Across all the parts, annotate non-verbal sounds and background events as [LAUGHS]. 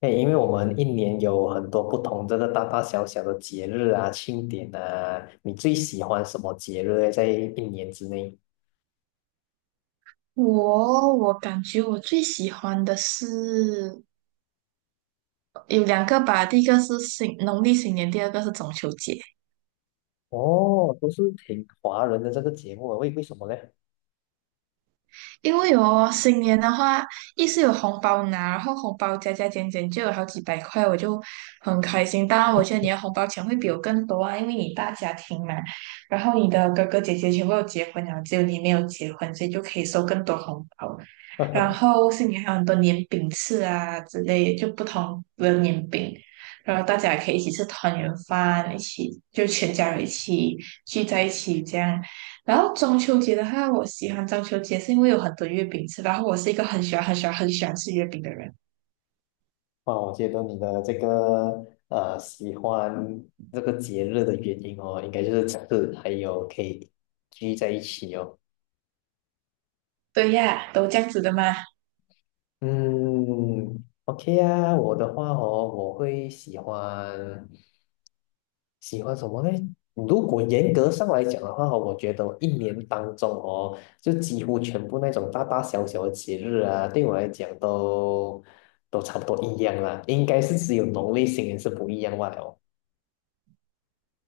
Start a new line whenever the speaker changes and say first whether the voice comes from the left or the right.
left: 对，因为我们一年有很多不同这个大大小小的节日啊、庆典啊，你最喜欢什么节日呢在一年之内？
right: 我感觉我最喜欢的是有两个吧，第一个是新农历新年，第二个是中秋节。
left: 哦，都是挺华人的这个节目啊，为什么呢？
right: 因为哦，新年的话，一是有红包拿，然后红包加加减减就有好几百块，我就很开心。当然，我觉得你的红包钱会比我更多啊，因为你大家庭嘛，然后你的哥哥姐姐全部都结婚了，只有你没有结婚，所以就可以收更多红包。然
left: [LAUGHS]
right: 后新年还有很多年饼吃啊之类，就不同的年饼，然后大家也可以一起吃团圆饭，一起就全家人一起聚在一起这样。然后中秋节的话，我喜欢中秋节是因为有很多月饼吃，然后我是一个很喜欢、很喜欢、很喜欢吃月饼的人。
left: 哇，我觉得你的这个喜欢这个节日的原因哦，应该就是这个，还有可以聚在一起哦。
right: 对呀，都这样子的嘛。
left: 嗯，OK 啊，我的话哦，我会喜欢。喜欢什么呢？如果严格上来讲的话哦，我觉得我一年当中哦，就几乎全部那种大大小小的节日啊，对我来讲都差不多一样啦。应该是只有农历新年是不一样罢哦，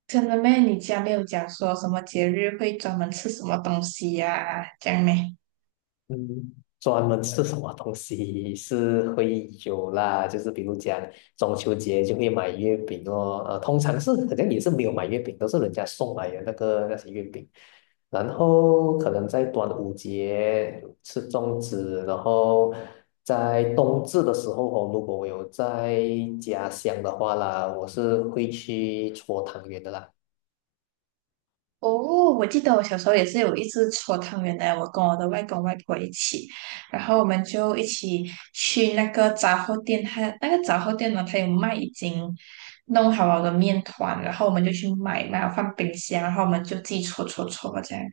right: 真的咩？你家没有讲说什么节日会专门吃什么东西呀、这样咩？
left: 嗯，专门吃什么东西是会有啦，就是比如讲中秋节就会买月饼哦，通常是好像也是没有买月饼，都是人家送来的那些月饼。然后可能在端午节吃粽子，然后在冬至的时候哦，如果我有在家乡的话啦，我是会去搓汤圆的啦。
right: 哦，我记得我小时候也是有一次搓汤圆的，我跟我的外公外婆一起，然后我们就一起去那个杂货店，他那个杂货店呢，他有卖已经弄好了的面团，然后我们就去买，买了放冰箱，然后我们就自己搓搓搓这样，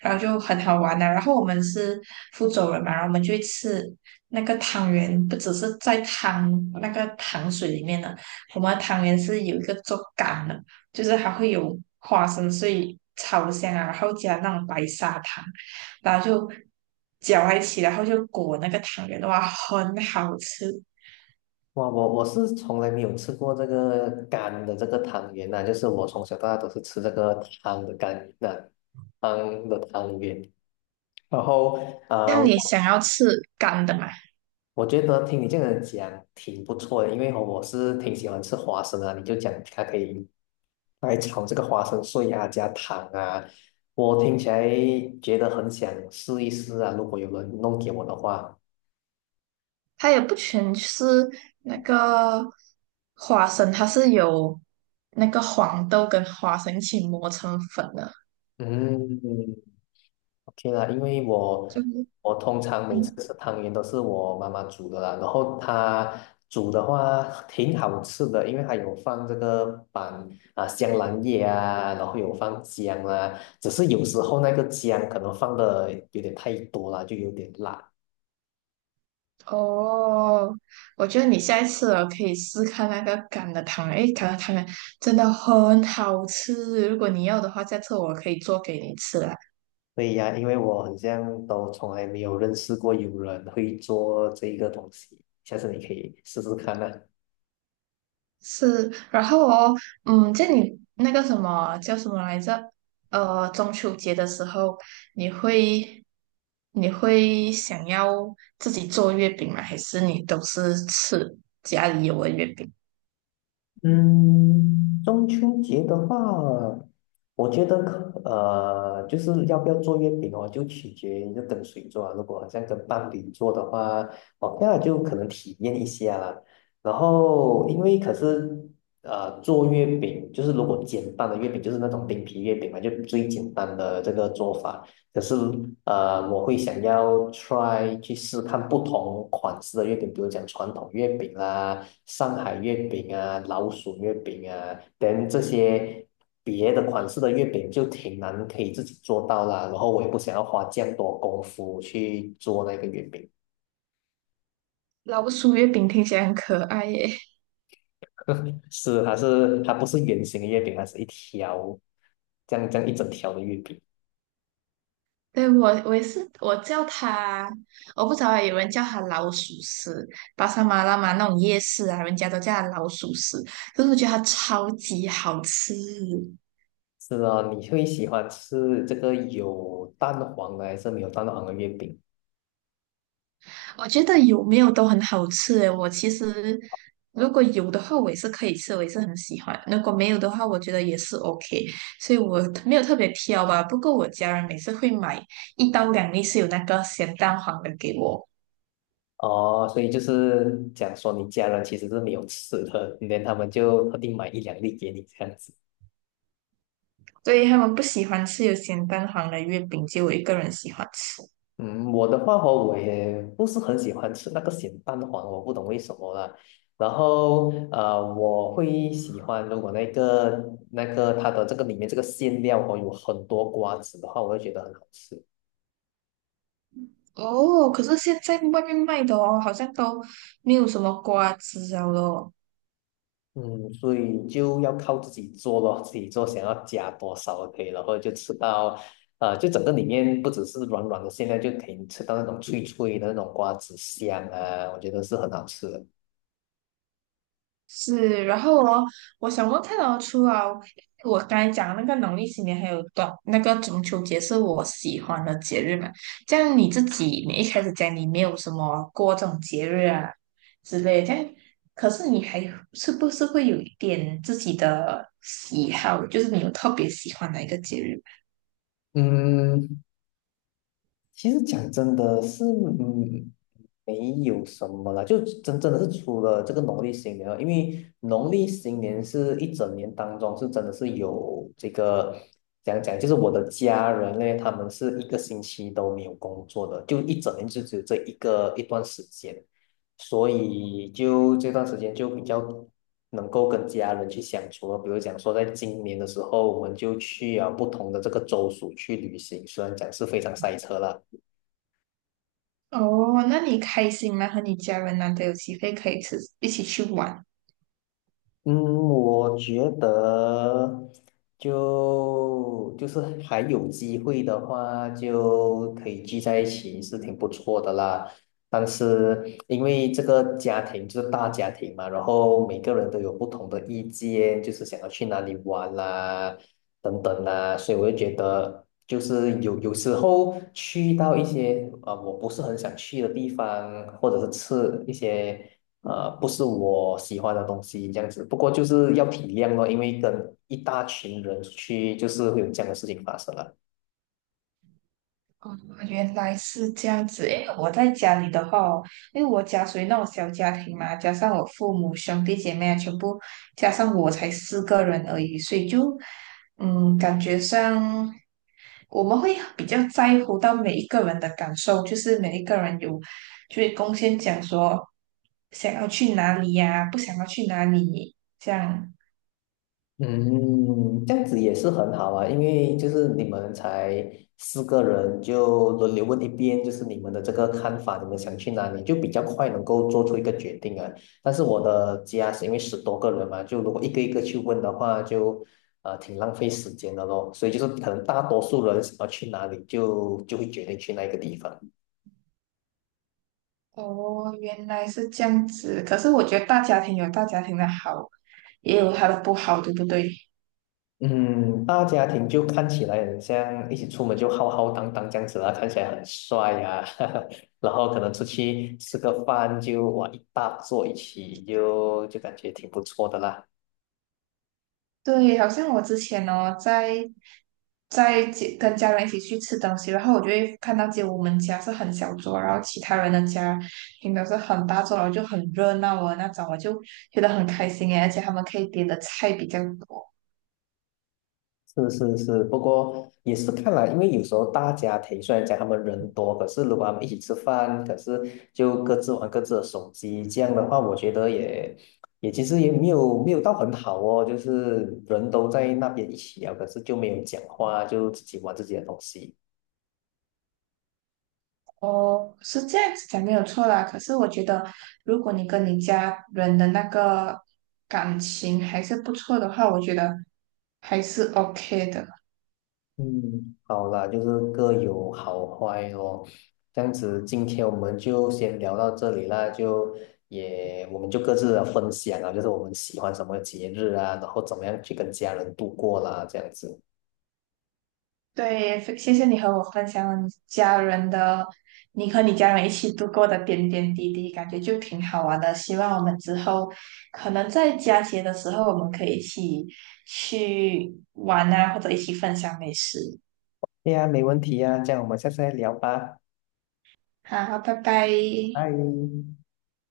right: 然后就很好玩的、然后我们是福州人嘛，然后我们就会吃那个汤圆，不只是在汤那个糖水里面的，我们的汤圆是有一个做干的。就是还会有花生碎炒香啊，然后加那种白砂糖，然后就搅在一起，然后就裹那个汤圆的话，很好吃。
left: 哇，我是从来没有吃过这个干的这个汤圆呐、就是我从小到大都是吃这个汤的干圆呐、汤的汤圆。然后啊、
right: 像你
left: 呃
right: 想要吃干的嘛？
left: 我觉得听你这样讲挺不错的，因为哦我是挺喜欢吃花生的。你就讲它可以来炒这个花生碎啊，加糖啊，我听起来觉得很想试一试啊。如果有人弄给我的话，
right: 它也不全是那个花生，它是有那个黄豆跟花生一起磨成粉的，
left: 嗯，OK 啦，因为我
right: 就是
left: 我通常每次
right: 嗯。
left: 吃汤圆都是我妈妈煮的啦，然后她煮的话挺好吃的，因为她有放这个板啊香兰叶啊，然后有放姜啦，只是有时候那个姜可能放的有点太多了，就有点辣。
right: 哦，我觉得你下一次哦可以试看那个橄的汤圆，诶，橄榄汤圆真的很好吃。如果你要的话，下次我可以做给你吃啦。
left: 对呀，因为我好像都从来没有认识过有人会做这一个东西，下次你可以试试看呢、
right: 是，然后哦，嗯，就你那个什么叫什么来着？中秋节的时候，你会你会想要自己做月饼吗？还是你都是吃家里有的月饼？
left: 嗯，中秋节的话，我觉得就是要不要做月饼哦，就取决于就跟谁做啊。如果好像跟伴侣做的话 o 那就可能体验一下啦。然后，因为可是呃，做月饼就是如果简单的月饼，就是那种饼皮月饼嘛，就最简单的这个做法。可是我会想要 try 去试看不同款式的月饼，比如讲传统月饼啦、上海月饼啊、老鼠月饼啊，等这些别的款式的月饼就挺难可以自己做到啦。然后我也不想要花这样多功夫去做那个月饼，
right: 老鼠月饼听起来很可爱耶。
left: [LAUGHS] 它不是圆形的月饼，它是一条这样这样一整条的月饼。
right: 对，我我也是，我叫它，我不知道欸有人叫它老鼠屎，巴沙马拉嘛那种夜市啊，人家都叫它老鼠屎，可是我觉得它超级好吃，
left: 是啊，你会喜欢吃这个有蛋黄的还是没有蛋黄的月饼？
right: 我觉得有没有都很好吃诶，我其实如果有的话，我也是可以吃，我也是很喜欢；如果没有的话，我觉得也是 OK，所以我没有特别挑吧。不过我家人每次会买一到两粒是有那个咸蛋黄的给我。
left: 哦，所以就是讲说你家人其实是没有吃的，连他们就特地买一两粒给你这样子。
right: 所以他们不喜欢吃有咸蛋黄的月饼，就我一个人喜欢吃。
left: 嗯，我的话哦，我也不是很喜欢吃那个咸蛋黄，我不懂为什么啦。然后我会喜欢如果那个它的这个里面这个馅料哦有很多瓜子的话，我会觉得很好吃。
right: 哦，可是现在外面卖的哦，好像都没有什么瓜子了咯。
left: 嗯，所以就要靠自己做咯，自己做想要加多少可以，然后就吃到，就整个里面不只是软软的馅料，现在就可以吃到那种脆脆的那种瓜子香啊，我觉得是很好吃的。
right: 是，然后哦，我想问看哦，除了我刚才讲的那个农历新年，还有短那个中秋节是我喜欢的节日嘛？这样你自己，你一开始讲你没有什么过这种节日啊之类的，这样可是你还是不是会有一点自己的喜好，就是你有特别喜欢哪一个节日吗？
left: 嗯，其实讲真的是，嗯，没有什么啦，就真的是除了这个农历新年了因为农历新年是一整年当中是真的是有这个讲讲，就是我的家人呢，他们是一个星期都没有工作的，就一整年就只有这一个一段时间，所以就这段时间就比较能够跟家人去相处了。比如讲说，在今年的时候，我们就去啊不同的这个州属去旅行，虽然讲是非常塞车啦。
right: 哦，那你开心吗？和你家人难得有机会可以吃，一起去玩。
left: 嗯，我觉得就是还有机会的话，就可以聚在一起是挺不错的啦。但是因为这个家庭就是大家庭嘛，然后每个人都有不同的意见，就是想要去哪里玩啦，等等啦，所以我就觉得，就是有时候去到一些啊，我不是很想去的地方，或者是吃一些不是我喜欢的东西这样子。不过就是要体谅咯，因为跟一大群人出去，就是会有这样的事情发生了。
right: 哦，原来是这样子诶。我在家里的话哦因为我家属于那种小家庭嘛，加上我父母、兄弟姐妹啊，全部加上我才四个人而已，所以就嗯，感觉上我们会比较在乎到每一个人的感受，就是每一个人有就是贡献，讲说想要去哪里呀、不想要去哪里，这样。
left: 嗯，这样子也是很好啊，因为就是你们才四个人，就轮流问一遍，就是你们的这个看法，你们想去哪里，就比较快能够做出一个决定啊。但是我的家是因为十多个人嘛，就如果一个一个去问的话，就挺浪费时间的咯。所以就是可能大多数人想要去哪里就，就会决定去那个地方。
right: 哦，原来是这样子。可是我觉得大家庭有大家庭的好，也有它的不好，对不对？
left: 嗯，大家庭就看起来很像一起出门就浩浩荡荡这样子啦，看起来很帅呀、啊 [LAUGHS] 然后可能出去吃个饭就哇一大桌一起就感觉挺不错的啦。
right: 对，好像我之前哦，在街跟家人一起去吃东西，然后我就会看到，就我们家是很小桌，然后其他人的家平常是很大桌，然后就很热闹啊那种，我就觉得很开心诶，而且他们可以点的菜比较多。
left: 是是是，不过也是看来，因为有时候大家庭虽然讲他们人多，可是如果他们一起吃饭，可是就各自玩各自的手机，这样的话，我觉得也其实也没有到很好哦，就是人都在那边一起聊，可是就没有讲话，就自己玩自己的东西。
right: 哦，是这样子讲没有错啦。可是我觉得，如果你跟你家人的那个感情还是不错的话，我觉得还是 OK 的。
left: 嗯，好啦，就是各有好坏咯。这样子，今天我们就先聊到这里啦，就也我们就各自的分享啊，就是我们喜欢什么节日啊，然后怎么样去跟家人度过啦，这样子。
right: 对，非谢谢你和我分享了你家人的，你和你家人一起度过的点点滴滴，感觉就挺好玩的。希望我们之后可能在佳节的时候，我们可以一起去玩啊，或者一起分享美食。
left: 对呀，没问题呀，这样我们下次再聊吧，
right: 好，拜拜。
left: 拜。